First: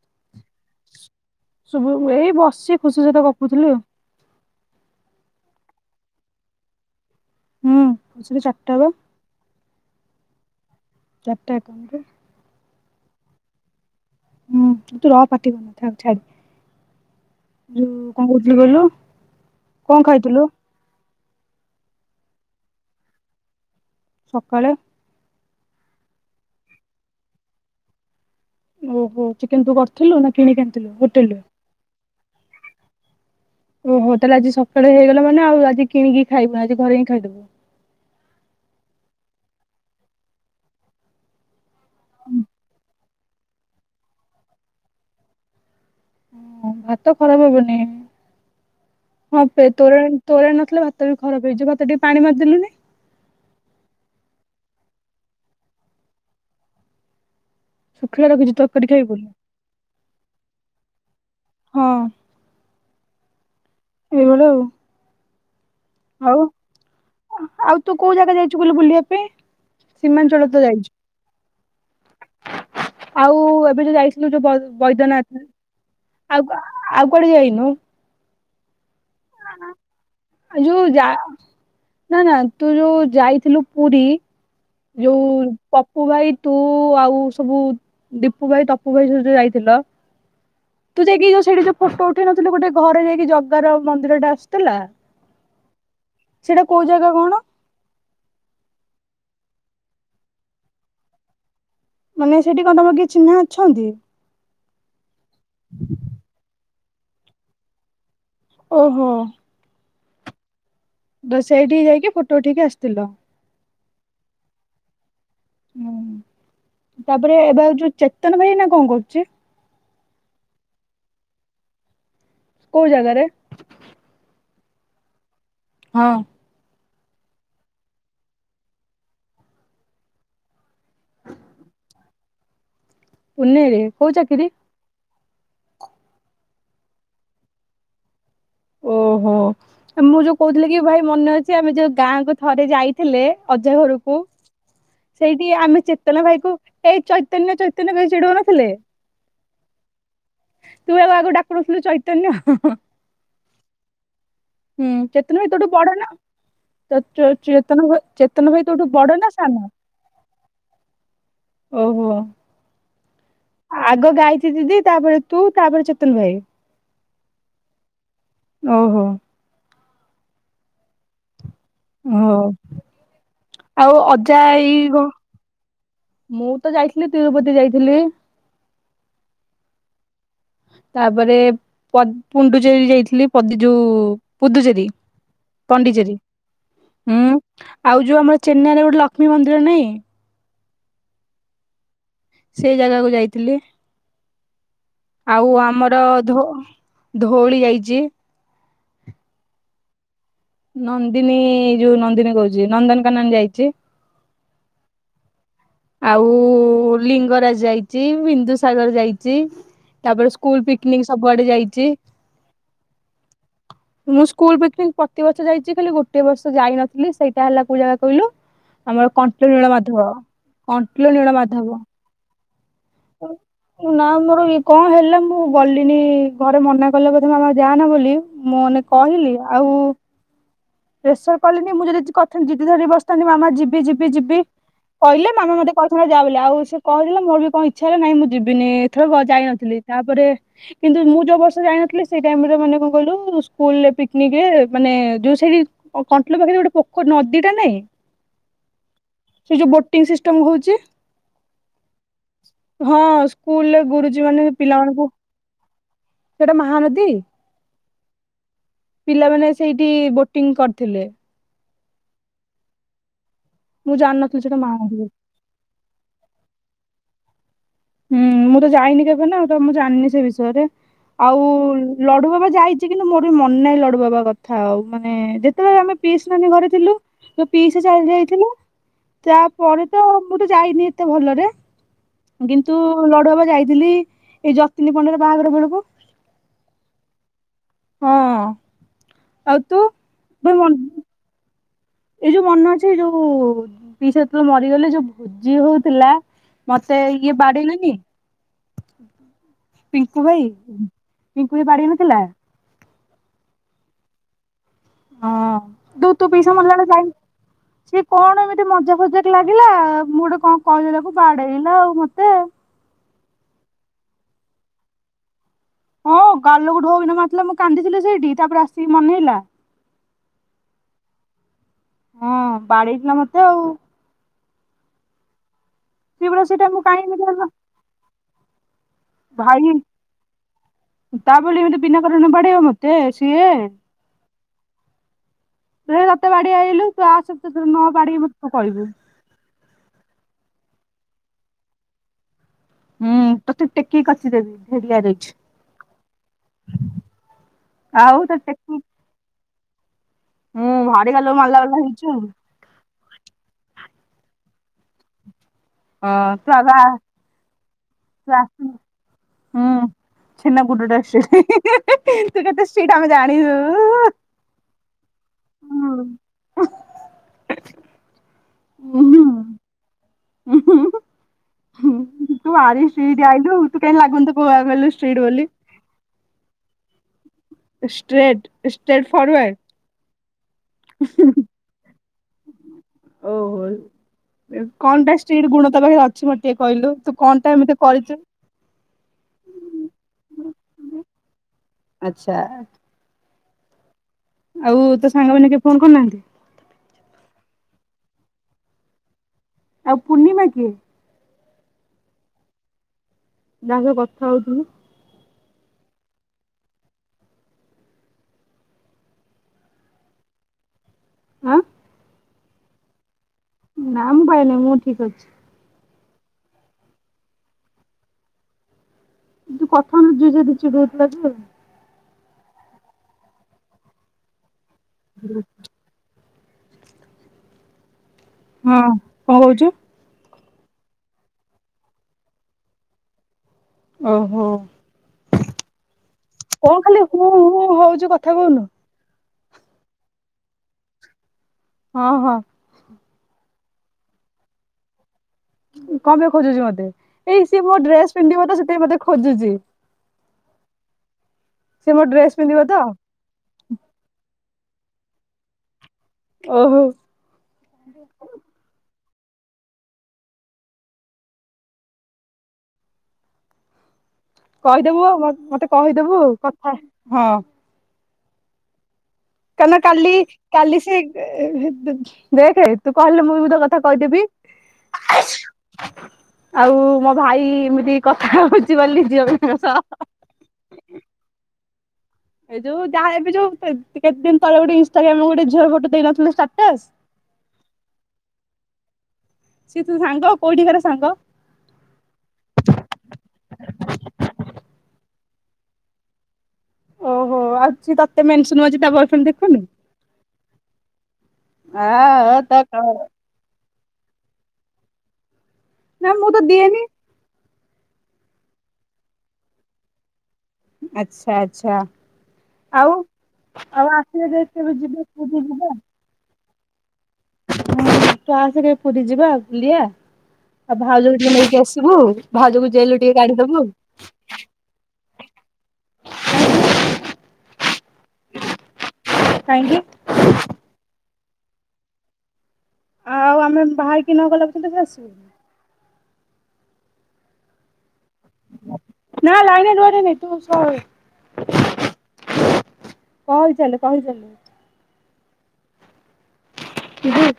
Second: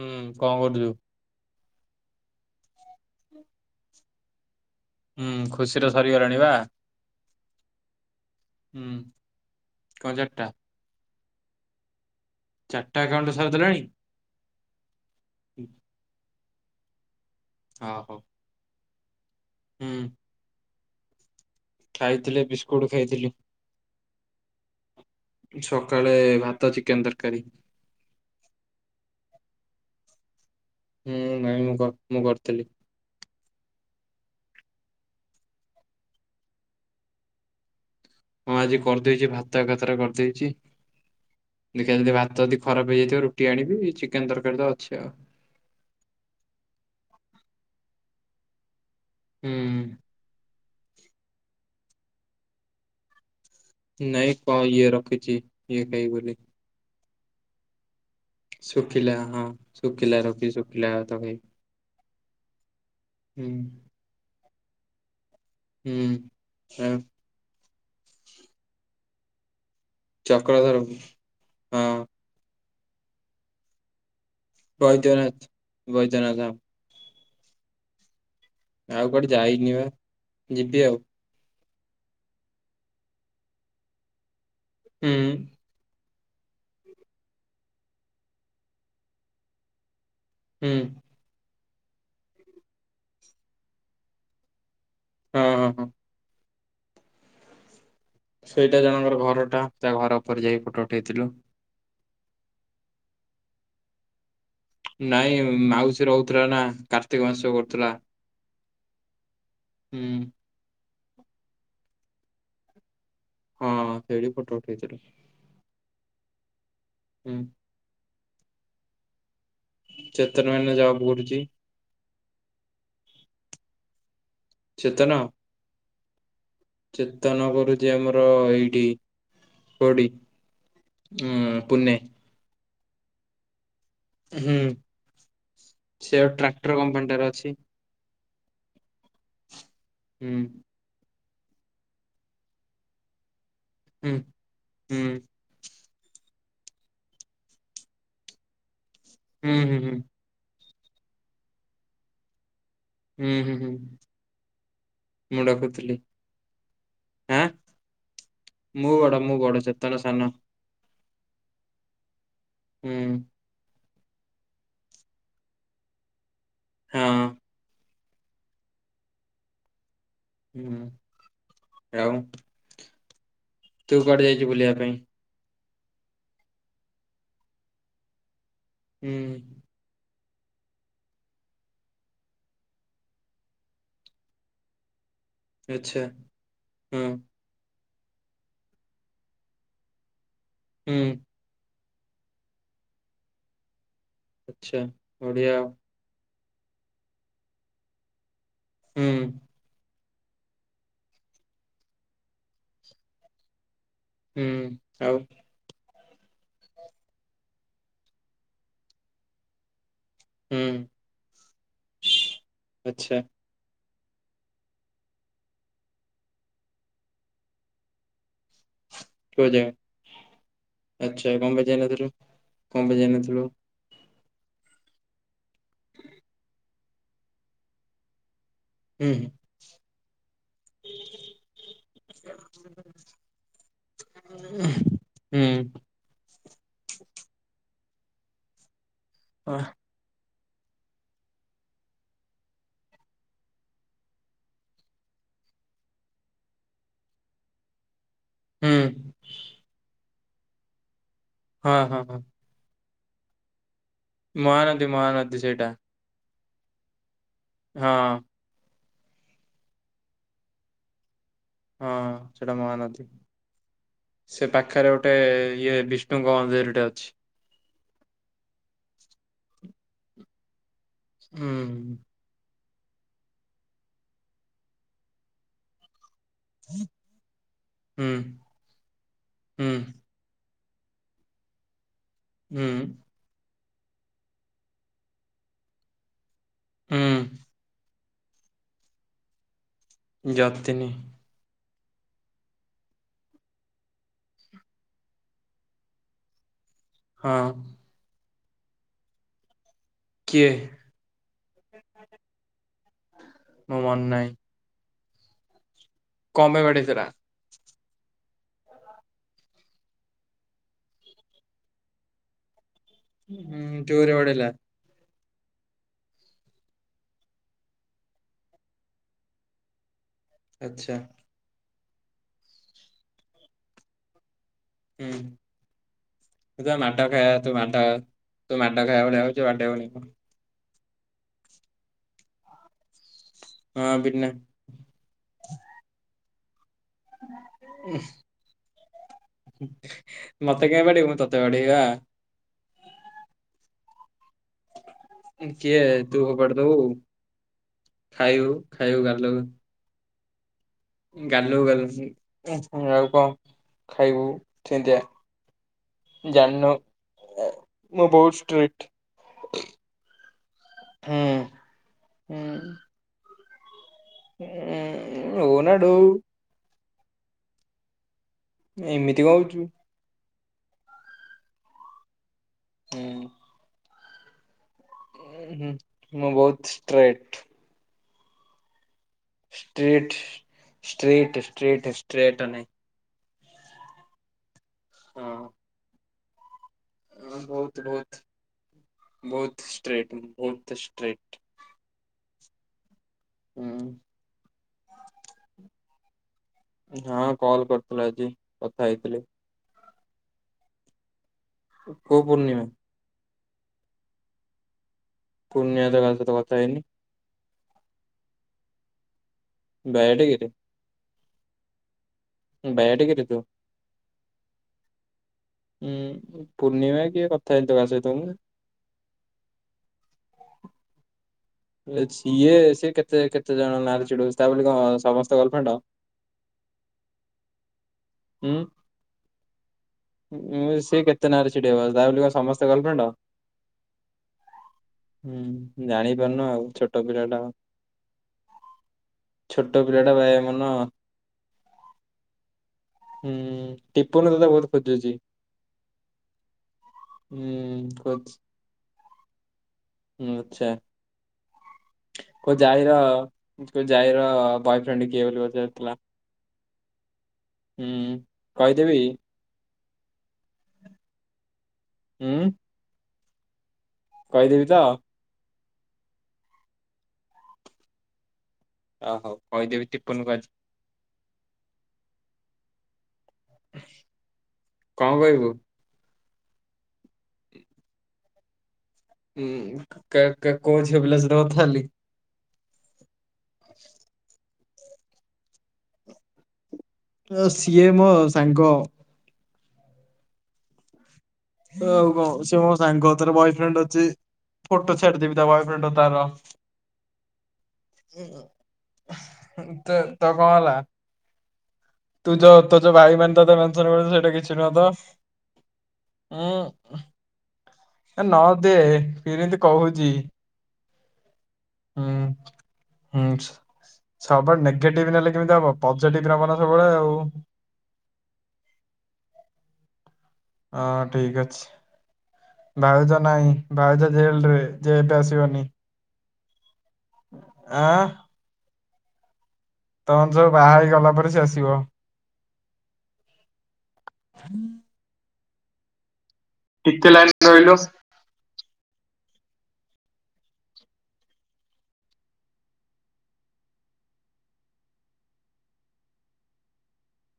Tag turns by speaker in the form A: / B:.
A: ହୁଁ କଣ କରୁଛୁ?
B: ଶୁୁବୁ ଉବୁ ଏଇ ବସି ଖୁସି ସହିତ ଗପୁଥିଲି ଆଉ
A: ହୁଁ ଖୁସିର ସରିଗଲାଣି ବା
B: ହୁଁ ସୁବେଚ୍ଛା।
A: ହୁଁ କଜାର ଟା
B: ଚାଟାକନି
A: ଚାରିଟା ଏକାଉଣ୍ଟରେ ସାର ଦେଲାଣି?
B: ହୁଁ ତୁ ରହ ପାଟିକର୍ ନା ଛାଡି
A: ହ
B: ଯୋଉ
A: ହଉ
B: କଣ କ ବୁ କହିଲୁ
A: ହୁଁ
B: କଣ ଖାଇଥିଲୁ?
A: ଖାଇଥିଲେ ବିସ୍କୁଟ ଖାଇଥିଲି।
B: ସକାଳେ
A: ସକାଳେ ଭାତ ଚିକେନ ତରକାରୀ
B: ଓହୋ ଚିକେନ ତୁ କରିଥିଲୁ ନା କିଣିିକି ଆଣିଥିଲୁ
A: ହୁଁ
B: ହୋଟେଲରୁ?
A: ନାଇଁ ମୁଁ ମୁଁ କରିଥିଲି।
B: ଓ ହୋ ତାହେଲେ ଆଜି ସକାଳେ ହେଇଗଲା ମାନେ ଆଉ ଆଜି କିଣିକି ଖାଇବୁ ଆଜି ଘରେ ହିଁ ଖାଇଦବୁ।
A: ହଁ ଆଜି କରିଦେଇଛି ଭାତ ଏକାଥରକେ କରିଦେଇଛି ଦେଖିଆ ଯଦି ଭାତ ଯଦି ଖରାପ ହେଇଯାଇଥିବ ରୁ ରୁଟି ଆଣିବି ଚିକେନ ତରକାରୀ ତ ଅଛି ଆଉ
B: ହ ଭାତ ଖରାପ ହବନି ହଁ
A: ହୁଁ
B: ତୋ ତୋରାଣୀ ତୋରାଣି ନଥିଲେ ଭାତ ବି ଖରାପହେଇଯିବ ଭାତ ଟିକେ ପାଣି ମାରିଦେଲୁନି
A: ନାଇଁ କୁ ଇଏ ରଖିଛି ଇଏ ଖାଇବି ବି ବୋଲି।
B: ଶୁଖିଲା ରଖିଛୁ ତରକାରୀ ଖାଇବୁ
A: ଶୁଖିଲା
B: ବୋଲି।
A: ହଁ ଶୁଖିଲା ରଖି ଶୁଖିଲା ଭାତ ଖୀରବି
B: ହଁ।
A: ହୁଁ।
B: ଏ ଭଳି ଆଉ।
A: ହୁଁ ଆ
B: ଆଉ ତୁ କୋଉ ଜାଗା ଯାଇଛୁ ବଲୁ ବୁଲିବା ପାଇଁ ସୀମାଞ୍ଚଳ ତ
A: ଚକ୍ରଧର
B: ଯାଇଚୁ।
A: ହଁ
B: ଆଉ ଏବେ ଯୋଉ ଯାଇଥିଲୁ ଯୋଉ ବ। ବୈଦ୍ୟନାଥ
A: ବୈଦ୍ୟନାଥ ହଁ
B: ଆଉ ଆଉ କୁଆଡେ ଯାଇନୁ?
A: ଆଉ କୁଆଡେ ଯାଇନି ବା
B: ଯୋଉ
A: ଯିବି ଆଉ।
B: ଯା ନା ନା ତୁ ଯୋଉ ଯାଇଥିଲୁ ପୁରୀ
A: ହୁଁ
B: ଯୋଉ ପପୁ ଭାଇ ତୁ ଆଉ ସବୁ ଦୀପୁ ଭାଇ ତପୁ ଭାଇ ସବୁ ଯାଇଥିଲ
A: ହୁଁ।
B: ତୁ ଯାଇକି ଯୋ ସେଠି ଯୋଉ ଫୋଟୋ ଉଠେଇ ନଥିଲୁ ଗୋଟେ ଘରେ ଯାଇକି ଜଗାର ମନ୍ଦିର ଟା ଆସୁଥିଲା।
A: ହୁଁ ହଁ ହୁଁ।
B: ସେଇଟା କୋଉ ଜାଗା କଣ?
A: ସେଇଟା ଜଣଙ୍କର ଘରଟା ତା ଘର ଉପରେ ଯାଇକି ଫଟୋ ଉଠେଇଥିଲୁ।
B: ମାନେ ସେଠି କଣ କିଏ ଚିହ୍ନା ଅଛନ୍ତି?
A: ନାଇଁ ମାଉସୀ ରହୁଥିଲା ନା କାର୍ତ୍ତିକ ମାସ କରୁଥିଲା।
B: ଓହୋ।
A: ହୁଁ।
B: ତ ସେଇଠିକି ଯାଇକି ଫୋଟୋ ଉଠିକି ଆସିଥିଲ।
A: ହଁ ସେଠି ଫଟୋ ଉଠେଇଥିଲୁ।
B: ହୁଁ ତାପରେ
A: ହୁଁ
B: ଏବେ ଯୋଉ ଚେତନ ଭାଇ ନା କଣ କରୁଚି।
A: ଚେତନ [unintelligible]
B: କୋଉ ଜାଗାରେ?
A: ଚେତନ।
B: ହଁ।
A: ଚେତନ କରୁଚି ଆମର ଏଇଠି [unintelligible] ହୁଁ ପୁଣେ।
B: ପୁନେରେ କୋଉ ଚାକିରି?
A: ସେଆଡୁ ଟ୍ରାକ୍ଟର କମ୍ପାନୀଟା ରେ ଅଛି।
B: ଓହୋ ମୁଁ ଯୋଉ
A: ହୁଁ
B: କହୁଥିଲି କି ଭାଇ ମନେ ଅଛି ଆମେ ଯୋଉ ଗାଁ ଥରେ ଯାଇ ଥିଲେ ଅଜା
A: ହୁଁ
B: ଘରକୁ
A: ହୁଁ
B: ସେଇ ଆମେ ଚେତନ ଭାଇ କ ଏଇ ଚୈତନ୍ୟ ଚୈତନ୍ୟ ଭାଇ ଚିଢଡଉନଥିଲେ?
A: ହୁଁ ହୁଁ ହୁଁ।
B: ତୁ ଏବେ ଆଗକୁ ଡାକୁଥିଲୁ ଚୈତନ୍ୟ?
A: ହୁଁ ହୁଁ ହୁଁ।
B: ହୁଁ ଚେତନ
A: ମୁଁ
B: ଭାଇ ତୋଠୁ
A: ଡାକୁଥିଲି
B: ବଡ ନା? ତ ଚ
A: ଆଁ
B: ଚେତନ ଭ ଚେତନ ଭାଇ ତୋଠୁ
A: ମୁଁ
B: ବଡ ନା
A: ମୁଁ
B: ସାନ?
A: [unintelligible] ସାନ।
B: ଓହୋ।
A: ହୁଁ।
B: ଆଗ ଗାୟତ୍ରୀ ଦିଦି ତାପରେ ତୁ ତାପରେ ଚେତନ ଭାଇ।
A: ହଁ
B: ଓହୋ।
A: ହୁଁ। ଆଉ
B: ଓହୋ। ଆଉ
A: ତୁ କୁଆଡେ
B: ଅଜା
A: ଯାଇଛୁ ବୁଲିବା
B: ଆଇ
A: ପାଇଁ?
B: ଗ ମୁଁ ତ ଯାଇଥିଲି ତିରୁପତି ଯାଇଥିଲି।
A: ହୁଁ।
B: ତାପରେ ପଦୀ ପୁଣ୍ଡୁଚେରୀ ଯାଇଥିଲି ଯୋଉ ପୁଦୁଚେରୀ
A: ଆଚ୍ଛା
B: ପଣ୍ଡିଚେରୀ
A: ହଁ
B: ହୁଁ ଆଉ ଯୋଉ ଆମର ଚେନ୍ନାଇରେ ଗୋଟେ ଲକ୍ଷ୍ମୀ ମନ୍ଦିର ନାଇଁ।
A: ହୁଁ
B: ସେଇ ଜାଗାକୁ ଯାଇଥିଲି
A: ଆଚ୍ଛା
B: ଆଉ
A: ବଢିଆ
B: ଆମର ଧୋ ଧଉଳି ଯାଇଛି
A: ହୁଁ
B: ନନ୍ଦିନୀ ଯୋଉ ନନ୍ଦିନୀ କହୁଛି ନନ୍ଦନକାନନ ଯାଇଛି
A: ହୁଁ ଆଉ
B: ଆଉ ଲିଙ୍ଗରାଜ ଯାଇଛି ବିନ୍ଦୁ ସାଗର ଯାଇଛି ତାପରେ ସ୍କୁଲ
A: ହୁଁ
B: ପିକନିକ ସବୁଆଡେ ଯାଇଛି
A: ଆଚ୍ଛା
B: ମୁଁ ସ୍କୁଲ ପିକ୍ନିକ ପ୍ରତିିବର୍ଷ ଯାଇଛି ଖାଲି ଗୋଟେ ବର୍ଷ ଯାଇନଥିଲି ସେଇଟା ହେଲା କୋଉ ଜାଗା କହିଲୁ ଆମର
A: କୋଉ
B: କଣ୍ଟ
A: ଜାଗା
B: ନୀଳ ମାଧବ
A: ଆଚ୍ଛା କଣ ପାଇଁ ଯାଇନଥିଲୁ କଣ ପାଇଁ ଯାଇନଥିଲୁ
B: ନା ମୋର ଇଏ କଣ ହେଲା ମୁଁ ଗଲିନି ଘରେ ମନା କଲେ ଗ [unintelligible] ମାମା ଯାଆନା ବୋଲି ମୁଁ ମାନେ
A: ହୁଁ
B: କହିଲି ଆଉ ପ୍ରେସର କଲିି ମୁଁ ଯଦି କଥା ଯିଦି ଧରି ବସିଥାନ୍ତି ମାମା ଯିବି ଯିବି ଯିବି କହିଲେ
A: ହୁଁ
B: ମାମା ମତେ କହ ଥ ଯା ବୋଲି ଆଉ ସେ କହିହିଲଥିଲେ ମୋର ବି କଣ ଇଚ୍ଛା ହେଲା ନାଇଁ ମୁଁ ଯିବିନି ଏଥବେ ଯା
A: ଅ
B: ଯାଇନଥିଲି ତାପରେ କିନ୍ତୁ ମୁଁ ଯୋଉ ବର୍ଷ ଯାଇନଥିଲି ସେଇ ଟାଇମରେ ମାନେ କଣ କହିଲୁ ସ୍କୁଲ୍ ରେ ପିକନିକ୍ ମାନେ ଯୋଉ ସେଠି ଓ କଆଣ୍ଟିଲ ପାଖରେ ଗୋଟେ ପୋକ ନଦୀ ଟା ନାଇଁ
A: ହ
B: ସେ ଯୋଉ ବୋଟିଂ ସିଷ୍ଟମ ହଉଛି
A: ହଁ ହଁ ହଁ
B: ହଁ ସ୍କୁଲରେ ଗୁରୁଜୀ ମାନେ
A: ମହାନଦୀ
B: ପିଲାମାନଙ୍କୁ
A: ମହାନଦୀ ସେଇଟା
B: ସେଟା ମହାନଦୀ
A: ହଁ
B: ପିଲାମାନେ ସେଇଠି ବୋଟିଂ କରିଥିଲେ।
A: ହଁ ସେଟା ମହାନଦୀ
B: ମୁଁ ଜାଣିନଥିଲି
A: ସେ
B: ସେଟା
A: ପାଖରେ
B: ମାଉଣ୍ଟ ବୋଲି।
A: ଗୋଟେ ଇଏ ବିଷ୍ ଙ୍ଗ ମନ୍ଦିରଟା ହେଟି ଗୋଟେ ଅଛି
B: ହୁଁ ମୁଁ ତ ଯାଇନି କେବେ ନା ତ ମୁଁ ଜାଣିନି ସେ ବିଷୟରେ ଆଉ
A: ହୁଁ
B: ଲଢୁ ବାବା ଯାଇ କିନ୍ତୁ ମୋର ବି ମନେ ନାହିଁ ଲଡୁ ବାବା କଥା ଆଉ ମାନେ ଯେତେବେଳେ ଆମେ ପିସ୍ ମାନ ଘରେ ଥିଲୁ ସେ ପିସ୍
A: ହୁଁ
B: ସାଙ୍ଗେ ଯାଇଥିଲା
A: ହୁଁ।
B: ତାପରେ ତ ମୁଁ ତ ଯାଇନି ଏତେ ଭଲରେ
A: ହୁଁ
B: କିନ୍ତୁ ଲଡୁଆବ ଯାଇଥିଲି ଏଇ ଯତ୍ନୀ ପଣ୍ଡାର ବାହାଘର ବେଳକୁ
A: ହ
B: ହଁ ହଁ ଆଉ ତୁ?
A: ଜତିନି
B: ଏଇ ଯୋଉ ମନେ ଅଛି ଯୋଉ ପିଇସା ଯେତେବେଳେ ମରିଗଲେ ଯୋଉ ଭୋଜି ହଉଥିଲା ମତେ ଇଏ
A: ହଁ
B: ବାଡ଼ିଲନି ପିଙ୍କୁ ଭାଇ
A: କିଏ
B: ପିଙ୍କୁ ବାଡେଇ ନଥିଲା
A: ମୋ ମନ ନାହିଁ
B: ହଁ ଦୁ ତୁ
A: କଣ
B: ପିଇସା
A: ପାଇଁ
B: ମଲାଣି
A: ବାଡେଇଥିଲା?
B: ଯାଇନି ସିଏ କଣ ଏମିତି ମଜା ଫଜାକ ଲାଗିଲା ମୁଁ ଗୋଟେ କଣ କହଦାକୁ ବାଡେଇଲା ଆଉ ମତେ
A: ହଁ ଯୋର ବାଡେଇଲା
B: ହଁ ଗାଲକୁ ଢଉକିନ ମାରଥିଲା ମୁଁ କାନ୍ଦିଥିଲି ସେଇଠି ତାପରେ ଆସିକି ମନେ ହେଲା
A: ଆଚ୍ଛା
B: ହଁ ବାଡେଇଥିଲା ମତେ ଆଉ
A: ହୁଁ
B: ସିଏ ପରା ସେଇ
A: ତ ଯ
B: ଟାଇମ୍ କୁ କାଇଁ
A: ମାଟା
B: ଏମିତି
A: ଖାଇ
B: ହେଲା
A: ତୁ ମାଟା ତୁ ମାଡା ଖାଇବା ଭଳିଆ ହଉଛି ମାଡ
B: ଭାଇ
A: ହଉନି କଣ
B: ତା ବୋଲି ଏମିତି ବିନା କାରଣରେ ବାଡେଇବ ମତେ ସିଏ।
A: ହଁ ବିପିନ୍ ଭା
B: ତୁଇ ମତେ ବାଡିଆ ଆଇଲୁ ତୁ ଆସେ ନ ବାଡେଇବି ମତେ ତୁ କହିବୁ।
A: ମତେ କାଇଁ ବାଡେଇବ ତତେ ବାଡେଇବି ଆ
B: ହୁଁ ତତେ ଟେକି କି କସିଦେବି [unintelligible] ହେଡିଆରେ
A: କିଏ ତୁ ଫୋପାଡିଦବୁ
B: ଆଉ ତତେ
A: ଖାଇବୁ
B: ଟେକି
A: ଖାଇବୁ ଗାଲକୁ
B: ହୁଁ ଭାରି ଗାଲ କୁ ମାରିଲା ବାଲା
A: ଗାଲୁ
B: ହେଇଚୁ ଆଉ
A: ଆଉ କଣ ଖାଇବୁ ଥେନ୍ତିଆ।
B: ହଁ ତୁ ଆଗ
A: ଜାଣିନୁ
B: ଆ
A: ମୁଁ
B: ତୁ
A: ବହୁତ
B: ଆସୁନୁ
A: ଷ୍ଟ୍ରିଟ୍।
B: ହୁଁ ଛେନା ଗୁଡଟା ଷ୍ଟ୍ରିଟ୍ ହିଁ ହିଁ ହିଁ ହିଁ
A: ହୁଁ
B: ତୁ କେତେ ଷ୍ଟ୍ରିଟ୍ ଆମେ ଜାଣିଚୁ।
A: ଉଁ ନା! ! ! ! ! ! ! ! ! ! ଏମିତି କଣ ହଉଚୁ?
B: ହୁଁ ହୁଁ ହୁଁ ହୁଁ ତୁ ଆରି
A: ହୁଁ
B: ଷ୍ଟ୍ରିଟ୍ ଆଇଲୁ ଆଉ, ତୁ କାଇଁ ଲାଗୁନି ତ କୋଉ ଆନ୍ଗେଲ୍ ରୁ ଷ
A: ଉଁ ହୁଁ ମୁଁ ବହୁତ ଷ୍ଟ୍ରେଟ୍।
B: Straight straight forward?
A: [unintelligible] ଷ୍ଟେର୍ଟ୍ ନାଇଁ।
B: ଓହୋଲ କଁଣ ଟା
A: ହଁ
B: ଷ୍ଟ୍ରିଟ ଗୁଣ ତୋର ଅ ଛି ମତେ ଟିକେ କହିଲୁ ତୁ କଁଣ ଟା ଏମିତି କରିଚୁ?
A: ବହୁତୁ ଷ୍ଟ୍ରିଟ୍ ବହୁତ ଷ୍ଟ୍ରେଟ୍।
B: ଆଚ୍ଛା।
A: ହୁଁ।
B: ଆଉ ତୋ ସାଙ୍ଗମାନେ କିଏ ଫୋନ କରିନାହାନ୍ତି?
A: ଜଣେ କଲ କରିଥିଲା ଆଜି କଥା ହେଇଥିଲି।
B: ଆଉ ପୂର୍ଣ୍ଣିମା କିଏ?
A: କୋଉ ପୂର୍ଣିମା?
B: ଯାହା ସହ କଥା ହଉଥିଲୁ।
A: ପୂର୍ଣ୍ଣିମା ସହିତ ତ କଥା ହେଇନି। ବାୟାଟା କିରେ?
B: ଆଁ
A: ବାୟା ଟା କିରେ ତୁ?
B: ନା ମୁଁ ବାୟାନୁହେ ମୁଁ ଠିକ୍ ଅଛି।
A: ଉୁଁ ପୂର୍ଣ୍ଣିମା କିଏ କଥା ହେଇନି ତ କାହା ସହିତ ମୁଁ।
B: ତୁ କଥା ହଉନୁ ଯିଏ ଯାହାକୁ [unintelligible]
A: ସିଏ ସିଏ କେତେ କେତେ ଜଣଙ୍କ ନାଁରେ ଚିଡଉଚି ତା ବୋଲି କଣ ସମସ୍ତେ ଗାଲଫ୍ରେଣ୍ଡ
B: ହଁ କଁଣ କହୁଚୁ?
A: ଉଁ ସେ କେତେ ନାଁ ରେ ଚିଡେଇବ ତା ବୋଲି କଣ ସମସ୍ତେ ଗାଲଫ୍ରେଣ୍ଡ?
B: ଓହୋ।
A: ହୁଁ ଜାଣିପାରୁନୁ ଆଉ
B: କଣ ଖାଲି
A: ଛୋଟ ପିଲା
B: ହୁଁ
A: ଟା ଆ
B: ହୁଁ ହଉଛୁ କଥା କହୁନୁ?
A: ଛୋଟ ପିଲା ଟା ବାୟା ମନ
B: ହଁ ହଁ।
A: ହୁଁ ଟିପୁନୁ ତତେ ବହୁତ ଖୋଜୁଚି।
B: କଁଣ ପେଇଁ ଖୋଜୁଚି ମୋତେ ଏ
A: ହୁଁ
B: ସିଏ ମୋ ଡ୍ରେସ
A: ଖୋଜ୍
B: ପିନ୍ଧିବ ତ ସେଥିପାଇଁ ମତେ ଖୋଜୁଚି
A: ହୁଁ ଆଛା
B: ସିଏ ମୋ ଡ୍ରେସ
A: [unintelligible] କ
B: ପିନ୍ଧିବ ତ।
A: ଜାଣିନ? ଯାଇର ବୟ ଫ୍ରେଣ୍ଡ କିଏ ବୋଲି ପଚାରୁଥିଲା?
B: ଓହୋ।
A: ହୁଁ କହିଦେବି କି? ଉଁ। ତ
B: କହିଦବୁ ଆ ଭ ମତେ କହିଦବୁ ଆଉ କଥା ହଁ।
A: ଆ ହଉ।
B: କାଁ
A: କହିଦେବି
B: କାଲି
A: ଟିପୁନୁ କୁ ଆଜି
B: କାଲି ସେ ଦେଖ ତୁ କହିଲେ ମୁଁ ତ କଥା କହିଦେବି
A: କଣ କହିବୁ
B: ଆଉ ମୋ ଭାଇ ଏମିତି କଥା ହଉଛି ବୋଲିି ଝିଅ
A: ଉଁ
B: ପିଲାଙ୍କ ସହ
A: କା- କା କୋଉ ଝିଅ ପିଲା ସହ କଥା ହେଲି?
B: ଏଇ ଯୋଉ ଯାହା ଏବ ଯୋଉ କେତେ ଦିନ ତଳେ ଗୋଟେ ଇନଷ୍ଟାଗ୍ରାମ ଗୋଟେ ଝିଅ ଫଟ ଦେଇନଥିଲେ ଷ୍ଟାଟସ
A: ସିଏ ମୋ ସାଙ୍ଗ।
B: ସିଏ ତୋ ସାଙ୍ଗ କୋଉଠିକାର ସାଙ୍ଗ?
A: ହଉ କ ସେ ସାଙ୍ଗ ତାର ବୟଫ୍ରେଣ୍ଡ ଅଛି। ଫଟୋ ଛାଡିଦେବି ତା ବୟଫ୍ରେଣ୍ଡର ତାର।
B: ଓହୋ ଆଉ ସିଏ ତତେ ମେନସନ ମାରୁଚି ତା ବୟଫ୍ରେଣ୍ଡ ଦେଖୁନି?
A: ତ ତ କଣ ହେଲା?
B: ଆ
A: ତୁ
B: ଅ ତ
A: ଯୋଉ ତୋ
B: କ
A: ଯୋଉ ଭାଇ ମାନ ତ ସେଇଟା କିଛି ନୁହଁ ତ।
B: ନା ମୁଁ ତ
A: ଉୁଁ
B: ଦିଏନି
A: ନ ଦେ କିଏ ତତେ କହୁଛି?
B: ଆଚ୍ଛା। ଆଛା ଆଚ୍ଛା
A: ହୁଁ
B: ଆଉ
A: ହୁଁ
B: ଆଉ ଆସିବେ ଯେତେବେ ଯିବେ ପୁରୀ ଯିବା।
A: ସେଠି ଗ୍ରାମ ନାଚ ହୁଏ ଆଉ
B: ତା ପରେ ପୁରୀ ଯିବା ଆଉ ବୁଲିଆ। ଆଉ
A: ହଁ
B: ଭାଉଜକୁ ଟିକେ
A: ଠିକ
B: ନେଇକି
A: ଅଛି।
B: ଆସିବୁ ଭାଉଜକୁ ଜେଲରୁ ଟିକେ କାଢି ଦବୁ।
A: ଯେହେତୁ ଆସିବନି। ଆଁ
B: କାହିଁକି?
A: ତମେମାନେ ବାହା ହେଇ ଗଲା ପରେ ସେ ଆସିବ।
B: ଆଉ ଆମେ ବାହାହେଇକି ନ ଗଲା ପର୍ଯ୍ୟନ୍ତ ଆସିବ
A: ଟିକେ ଲାଇନ୍ ରେ ରହିଲୁ।
B: ନା ଲାଇନରେ ରୂହା ରୁହି ନାଇଁ ତୁ ସ କହି ଚାଲ କହି ଚାଲ? ହୁଁ